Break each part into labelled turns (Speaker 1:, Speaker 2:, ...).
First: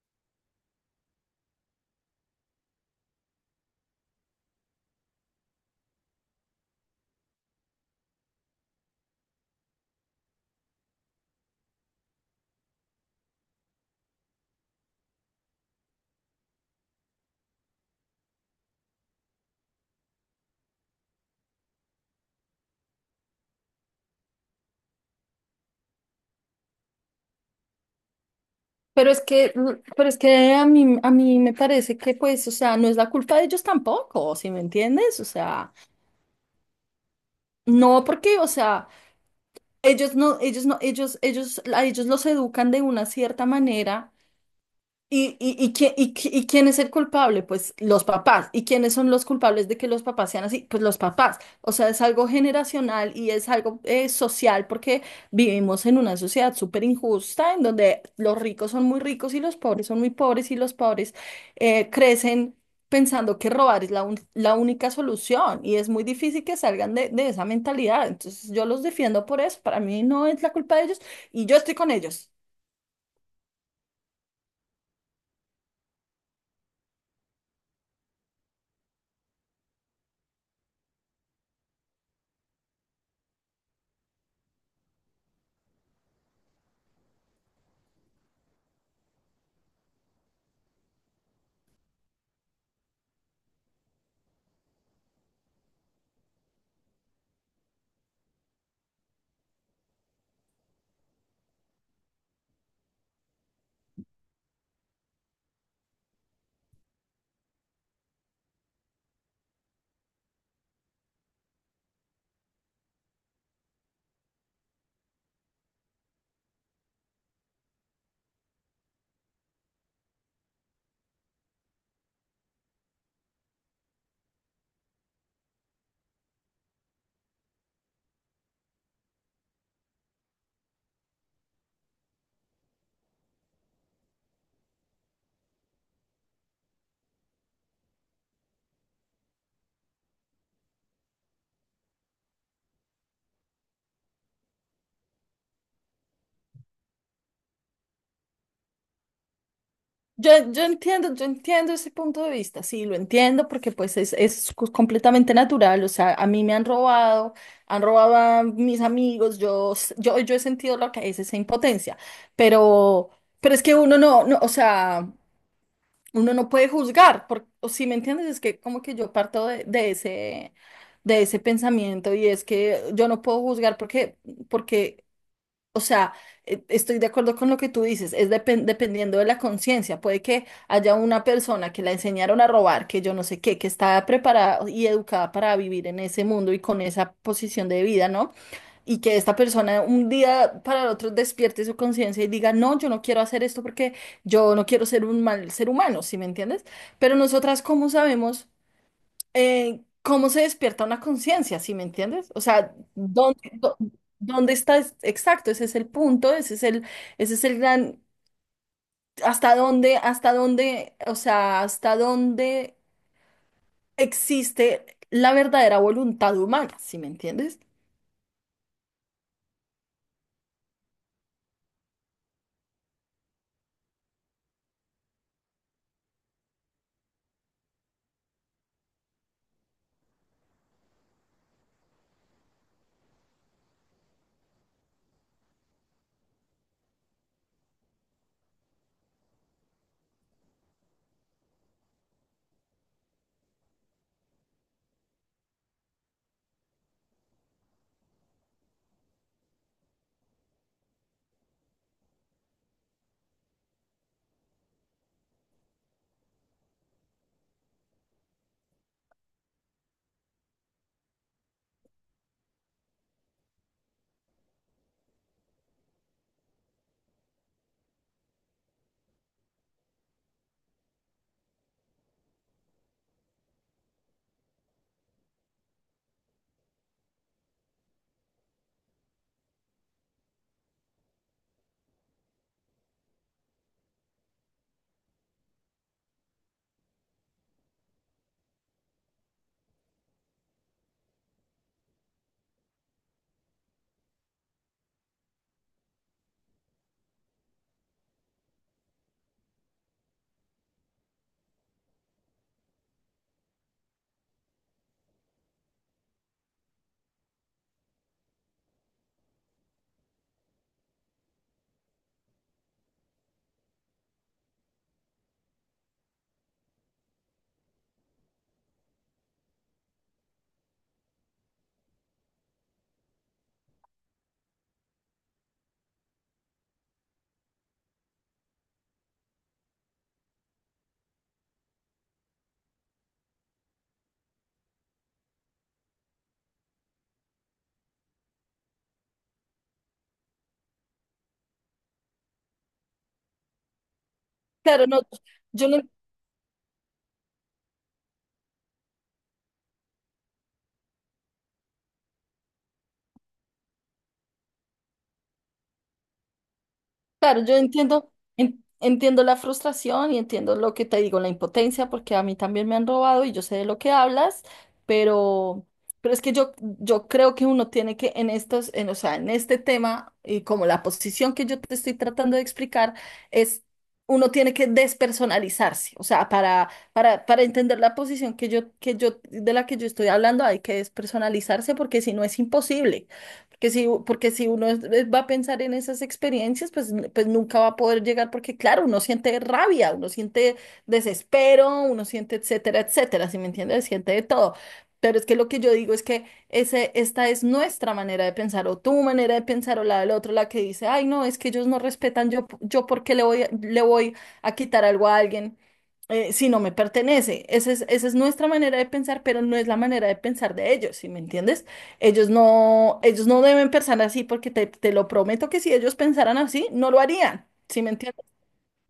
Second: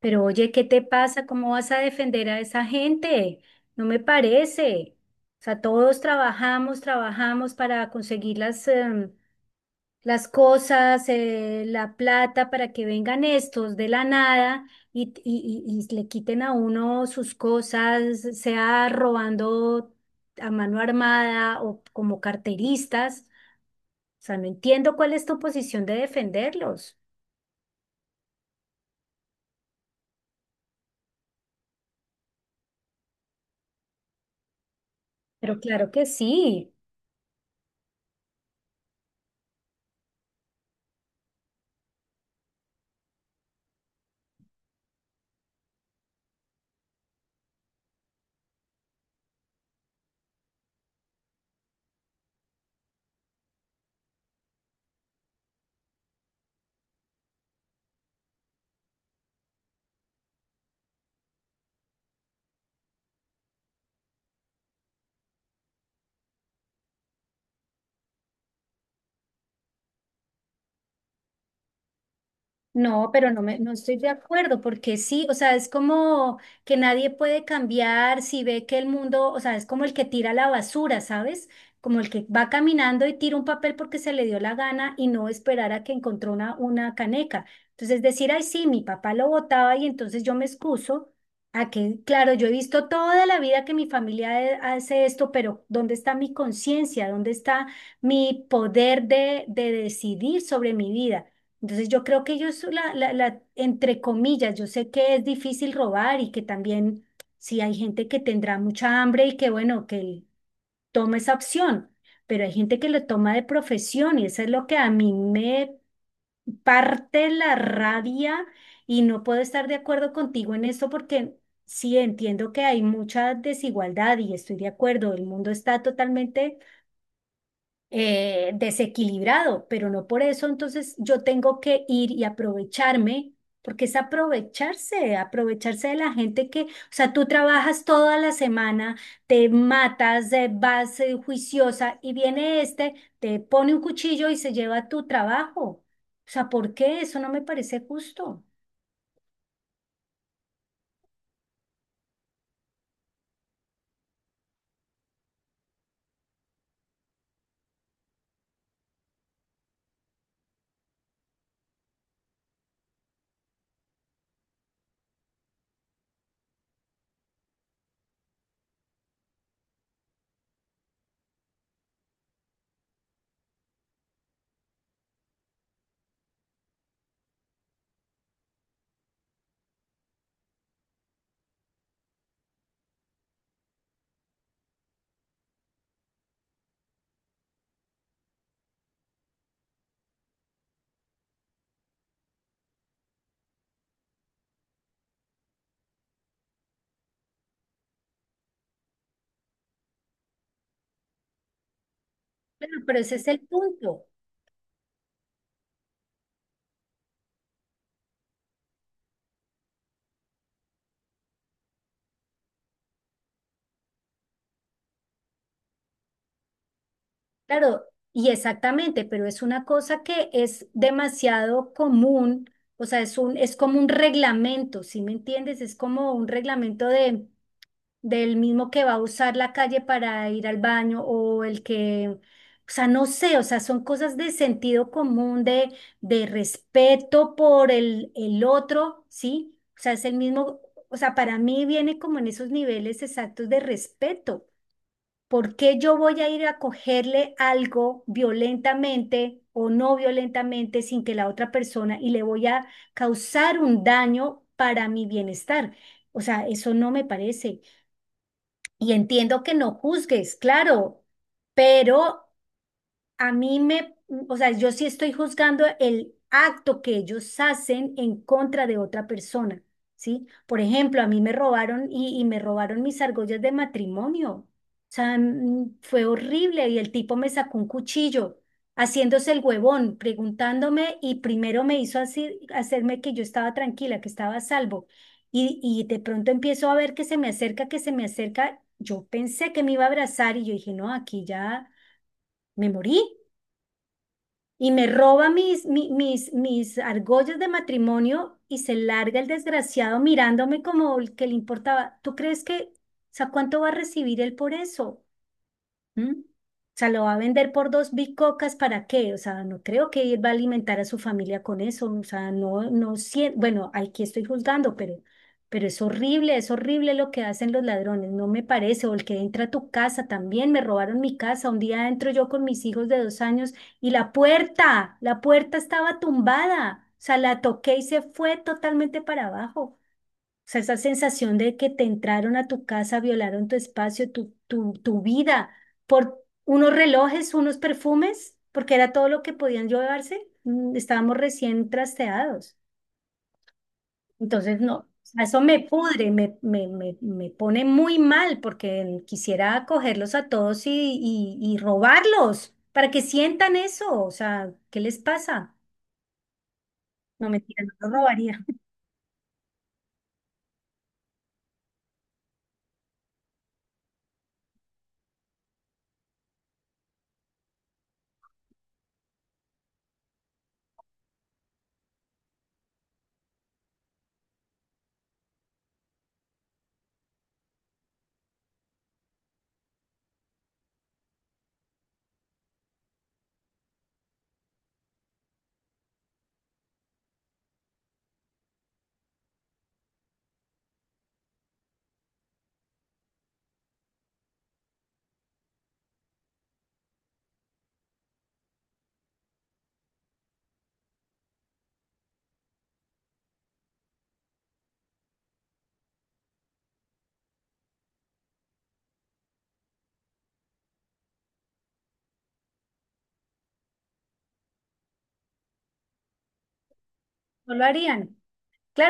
Speaker 1: Pero oye, ¿qué te pasa? ¿Cómo vas a defender a esa gente? No me parece. O sea, todos trabajamos para conseguir las cosas, la plata, para que vengan estos de la nada y le quiten a uno sus cosas, sea robando a mano armada o como carteristas. O sea, no entiendo cuál es tu posición de defenderlos.
Speaker 2: Pero es que, mm, pero es que a mí me parece que, pues, o sea, no es la culpa de ellos tampoco, ¿sí me entiendes? O
Speaker 1: Pero
Speaker 2: sea,
Speaker 1: claro que sí.
Speaker 2: no porque, o sea, ellos no, ellos no, ellos, a ellos los educan de una cierta manera. ¿Y quién es el culpable? Pues los papás. ¿Y quiénes son los culpables de que los papás sean así? Pues los papás. O sea, es algo generacional y es algo social, porque vivimos en una sociedad súper injusta en donde los ricos son muy ricos y los pobres son muy pobres, y los pobres crecen pensando que robar es la única solución, y es muy difícil que salgan de esa mentalidad. Entonces yo los defiendo por eso. Para mí no es la culpa de ellos y yo estoy con ellos.
Speaker 1: No, pero no estoy de acuerdo, porque sí, o sea, es como que nadie puede cambiar si ve que el mundo, o sea, es como el que tira la basura, ¿sabes? Como el que va caminando y tira un papel porque se le dio la gana y no esperar a que encontró una caneca. Entonces decir, ay, sí, mi papá lo botaba y entonces yo me excuso a que, claro, yo he visto toda la vida que mi familia hace esto, pero ¿dónde está mi conciencia? ¿Dónde está mi poder de decidir sobre mi vida? Entonces yo creo que ellos, entre comillas, yo sé que es difícil robar y que también sí hay gente que tendrá mucha hambre y que bueno, que toma esa opción, pero hay gente que lo toma de profesión y eso es lo que a mí me parte la rabia y no puedo estar de acuerdo contigo en esto porque sí entiendo que hay mucha desigualdad y estoy de acuerdo, el mundo está totalmente desequilibrado, pero no por eso, entonces yo tengo que ir y aprovecharme, porque es aprovecharse, aprovecharse de la gente que, o sea, tú trabajas toda la semana, te matas, vas juiciosa y viene este, te pone un cuchillo y se lleva tu trabajo. O sea, ¿por qué? Eso no me parece justo.
Speaker 2: Yo entiendo, yo entiendo ese punto de vista, sí, lo entiendo porque pues es, completamente natural. O sea, a mí me han robado a mis amigos, yo he sentido lo que es esa impotencia, pero, pero es que uno no, o sea, uno no puede juzgar, o si me entiendes, es que como que yo parto de ese pensamiento. Y es que yo no puedo juzgar porque o sea, estoy de acuerdo con lo que tú dices, es dependiendo de la conciencia. Puede que haya una persona que la enseñaron a robar, que yo no sé qué, que está preparada y educada para vivir en ese mundo y con esa posición de vida, ¿no? Y que esta persona un día para el otro despierte su conciencia y diga, no, yo no quiero hacer esto porque yo no quiero ser un mal ser humano, ¿sí me entiendes? Pero nosotras, ¿cómo sabemos? ¿Cómo se despierta una conciencia? ¿Sí me entiendes? O sea,
Speaker 1: Bueno, pero ese es el
Speaker 2: ¿
Speaker 1: punto.
Speaker 2: dónde está? Exacto, ese es el punto, ese es el gran, hasta dónde, o sea, hasta dónde existe la verdadera voluntad humana, ¿sí me entiendes?
Speaker 1: Claro, y exactamente, pero es una cosa que es demasiado común, o sea, es como un reglamento, ¿sí me entiendes? Es como un reglamento de, del mismo que va a usar la calle para ir al baño o el que, o sea, no sé, o sea, son cosas de sentido común, de respeto por el otro, ¿sí? O sea, es el mismo, o sea, para mí viene como en esos niveles exactos de respeto. ¿Por qué yo voy a ir a cogerle algo violentamente o no violentamente sin que la otra persona y le voy a causar un daño para mi bienestar? O sea, eso no me parece. Y entiendo que no juzgues, claro, pero a mí me, o sea, yo sí estoy juzgando el acto que ellos hacen en contra de otra persona, ¿sí? Por ejemplo, a mí me robaron y me robaron mis argollas de matrimonio. O sea, fue horrible y el tipo me sacó un cuchillo, haciéndose el huevón, preguntándome y primero me hizo así, hacerme que yo estaba tranquila, que estaba a salvo. Y de pronto empiezo a ver que se me acerca, que se me acerca. Yo pensé que me iba a abrazar y yo dije, no, aquí ya me morí. Y me roba mis argollas de matrimonio y se larga el desgraciado mirándome como el que le importaba. ¿Tú crees que, o sea, cuánto va a recibir él por eso? ¿Mm? O sea, lo va a vender por dos bicocas, ¿para qué? O sea, no creo que él va a alimentar a su familia con eso. O sea, no, no siento, bueno, aquí estoy juzgando, pero es horrible lo que hacen los ladrones, no me parece. O el que entra a tu casa también, me robaron mi casa. Un día entro yo con mis hijos de 2 años y la puerta estaba tumbada. O sea, la toqué y se fue totalmente para abajo sea, esa sensación de que te entraron a tu casa, violaron tu espacio, tu vida, por unos relojes, unos perfumes, porque era todo lo que podían llevarse. Estábamos recién trasteados. Entonces,
Speaker 2: Claro,
Speaker 1: no,
Speaker 2: no,
Speaker 1: eso me
Speaker 2: yo no.
Speaker 1: pudre, me pone muy mal porque quisiera cogerlos a todos y robarlos para que sientan eso. O sea, ¿qué les pasa? No,
Speaker 2: Claro, yo
Speaker 1: mentira, no lo
Speaker 2: entiendo,
Speaker 1: robaría,
Speaker 2: entiendo la frustración y entiendo lo que te digo, la impotencia, porque a mí también me han robado y yo sé de lo que hablas, pero, pero es que yo creo que uno tiene que en o sea, en este tema y como la posición que yo te estoy tratando de explicar es uno tiene que despersonalizarse, o sea, para entender la posición de la que yo estoy hablando hay que despersonalizarse porque si no es imposible. Porque si uno va a pensar en esas experiencias, pues, pues nunca va a poder llegar, porque claro, uno siente rabia, uno siente desespero, uno siente etcétera, etcétera. ¿Si me entiendes? Siente de todo. Pero es que lo que yo digo es que esta es nuestra manera de pensar, o tu manera de pensar, o la del otro, la que dice, ay, no, es que ellos no respetan, yo porque le voy, le voy a quitar algo a alguien si no me pertenece. Esa es nuestra manera de pensar, pero no es la manera de pensar de ellos, ¿sí me entiendes? Ellos no deben pensar así porque te lo prometo que si ellos pensaran así, no lo harían.
Speaker 1: no lo
Speaker 2: ¿Sí me
Speaker 1: harían.
Speaker 2: entiendes?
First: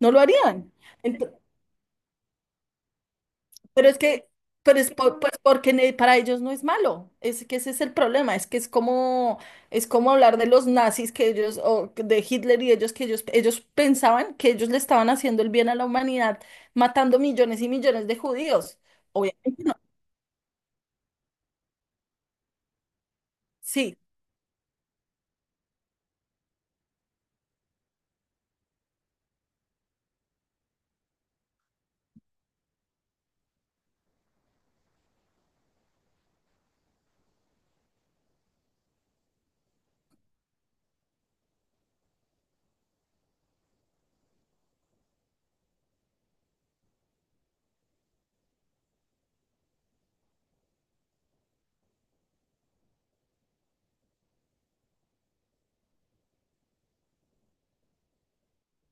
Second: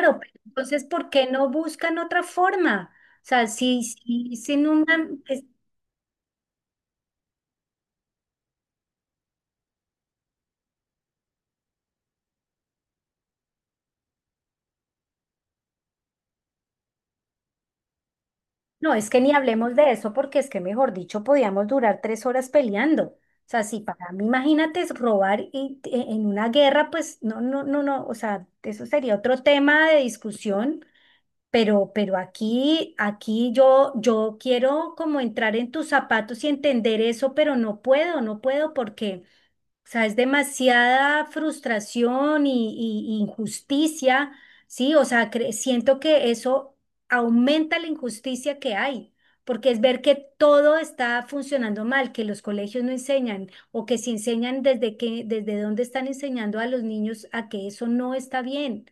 Speaker 2: No lo
Speaker 1: pero
Speaker 2: harían.
Speaker 1: entonces, ¿por qué
Speaker 2: Ent-
Speaker 1: no buscan otra forma? O sea, si,
Speaker 2: pero es que,
Speaker 1: si, sin
Speaker 2: pero es
Speaker 1: una...
Speaker 2: por- pues
Speaker 1: es-
Speaker 2: porque ne- para ellos no es malo. Es que ese es el problema. Es que es como hablar de los nazis que ellos, o de Hitler, y ellos pensaban que ellos le estaban haciendo el bien a la humanidad, matando millones y millones de judíos.
Speaker 1: no, es que ni
Speaker 2: Obviamente no.
Speaker 1: hablemos de eso porque es que, mejor dicho, podíamos durar 3 horas peleando. O sea, si
Speaker 2: Sí,
Speaker 1: para mí, imagínate, es robar en una guerra, pues no, no, no, no, o sea, eso sería otro tema de discusión, pero aquí yo quiero como entrar en tus zapatos y entender eso, pero no puedo, no puedo porque... O sea, es demasiada frustración y injusticia, ¿sí? O sea, siento que eso aumenta la injusticia que hay, porque es ver que todo está funcionando mal, que los colegios no enseñan o que si enseñan desde dónde están enseñando a los niños a que eso no está bien,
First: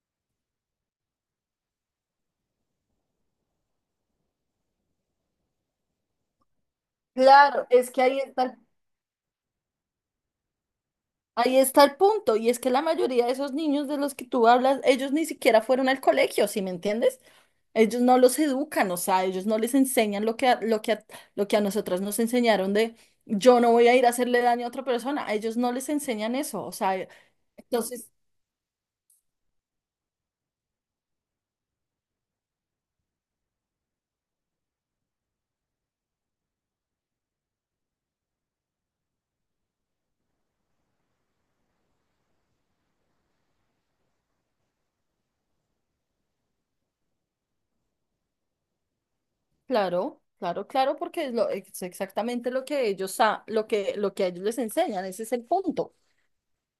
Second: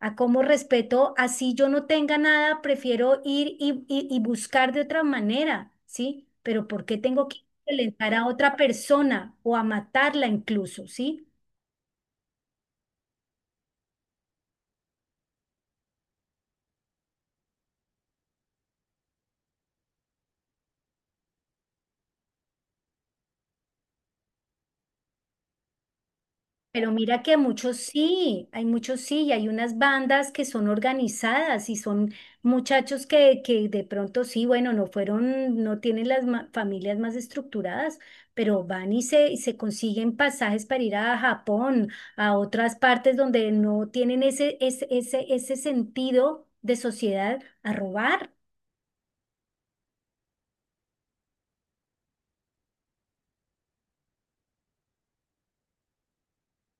Speaker 1: a cómo respeto, así yo no tenga nada, prefiero ir y buscar de otra manera, ¿sí? Pero ¿por qué tengo que
Speaker 2: claro, es que
Speaker 1: violentar
Speaker 2: ahí
Speaker 1: a otra
Speaker 2: está.
Speaker 1: persona o a matarla incluso, ¿sí?
Speaker 2: Ahí está el punto, y es que la mayoría de esos niños de los que tú hablas, ellos ni siquiera fueron al colegio, ¿sí me entiendes? Ellos no los educan, o sea, ellos no les enseñan lo que a nosotras nos enseñaron de yo no voy a ir a hacerle daño a otra persona, a ellos no les enseñan eso, o
Speaker 1: Pero
Speaker 2: sea,
Speaker 1: mira que muchos
Speaker 2: entonces,
Speaker 1: sí, hay muchos sí, y hay unas bandas que son organizadas y son muchachos que de pronto sí, bueno, no fueron, no tienen las familias más estructuradas, pero van y se consiguen pasajes para ir a Japón, a otras partes donde no tienen ese sentido de sociedad a robar.
Speaker 2: claro, claro, claro, porque es exactamente lo que lo que a ellos les enseñan, ese es el punto.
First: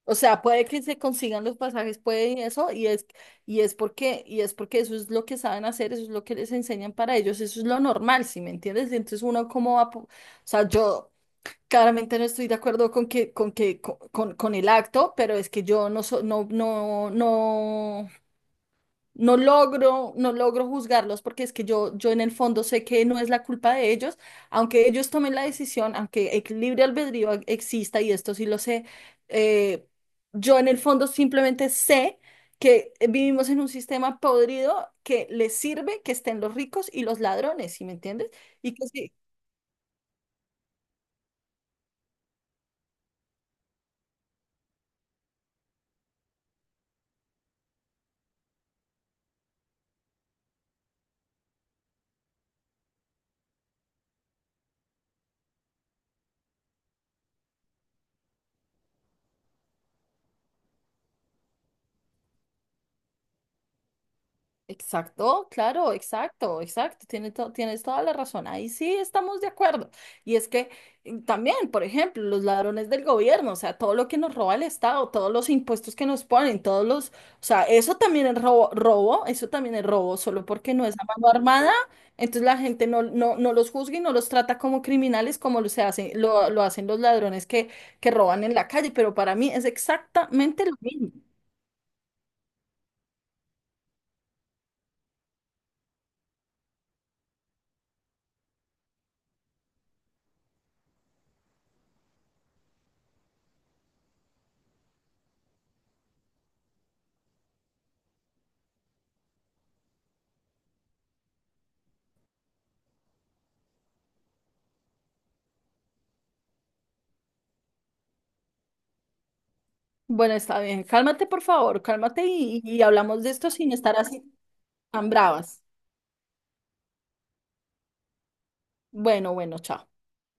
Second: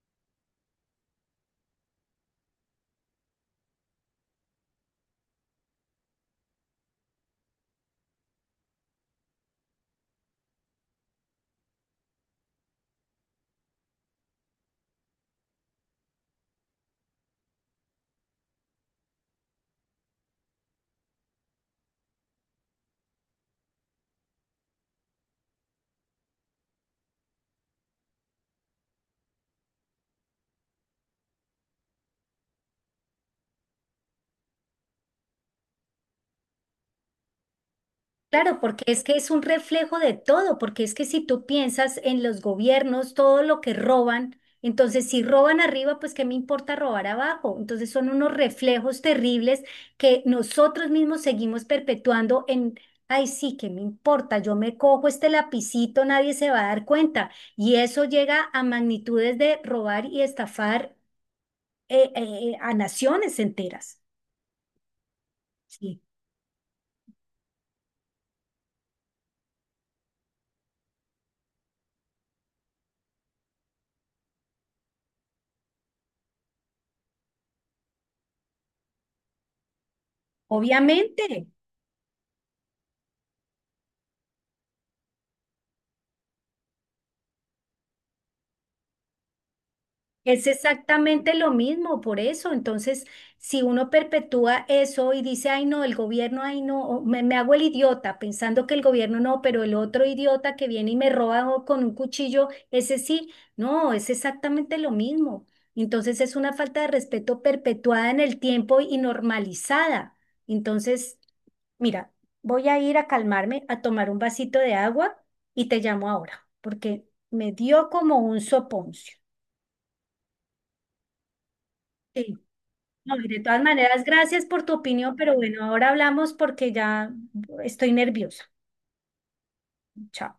Speaker 2: O sea, puede que se consigan los pasajes, puede y eso, y es porque eso es lo que saben hacer, eso es lo que les enseñan para ellos, eso es lo normal, ¿sí me entiendes? Entonces uno cómo va, o sea, yo claramente no estoy de acuerdo con que, con el acto, pero es que yo no, no, no. No logro, no logro juzgarlos porque es que yo en el fondo sé que no es la culpa de ellos, aunque ellos tomen la decisión, aunque el libre albedrío exista, y esto sí lo sé, eh, yo en el fondo simplemente sé que vivimos en un sistema podrido que les sirve que estén los ricos y los ladrones, ¿sí me entiendes?
Speaker 1: Claro,
Speaker 2: Y
Speaker 1: porque
Speaker 2: que,
Speaker 1: es que
Speaker 2: si.
Speaker 1: es un reflejo de todo, porque es que si tú piensas en los gobiernos, todo lo que roban, entonces si roban arriba, pues qué me importa robar abajo. Entonces son unos reflejos terribles que nosotros mismos seguimos perpetuando en, ay, sí, qué me importa, yo me cojo este lapicito, nadie se va a dar cuenta. Y eso llega a magnitudes de robar y estafar a naciones enteras.
Speaker 2: Exacto, claro,
Speaker 1: Sí.
Speaker 2: exacto, exacto. Tienes toda la razón. Ahí sí estamos de acuerdo. Y es que también, por ejemplo, los ladrones del gobierno, o sea, todo lo que nos roba el Estado, todos los impuestos que nos ponen, todos los, o sea, eso también es robo, eso también es robo, solo porque no es a mano
Speaker 1: Obviamente.
Speaker 2: armada, entonces la gente no los juzga y no los trata como criminales como lo hacen los ladrones que roban en la calle, pero para mí es
Speaker 1: Es
Speaker 2: exactamente lo mismo.
Speaker 1: exactamente lo mismo, por eso. Entonces, si uno perpetúa eso y dice, ay no, el gobierno, ay no, o me hago el idiota pensando que el gobierno no, pero el otro idiota que viene y me roba o con un cuchillo, ese sí, no, es exactamente lo mismo. Entonces, es una falta de respeto perpetuada en el tiempo y normalizada. Entonces, mira, voy a ir a calmarme, a tomar un vasito de agua y te llamo ahora, porque me dio como un soponcio.
Speaker 2: Bueno, está bien. Cálmate, por favor, cálmate,
Speaker 1: Sí.
Speaker 2: y
Speaker 1: No,
Speaker 2: hablamos
Speaker 1: y
Speaker 2: de
Speaker 1: de
Speaker 2: esto
Speaker 1: todas
Speaker 2: sin estar
Speaker 1: maneras,
Speaker 2: así
Speaker 1: gracias por tu
Speaker 2: tan
Speaker 1: opinión, pero
Speaker 2: bravas.
Speaker 1: bueno, ahora hablamos porque ya estoy nerviosa.
Speaker 2: Bueno, bueno, chao.
Speaker 1: Chao.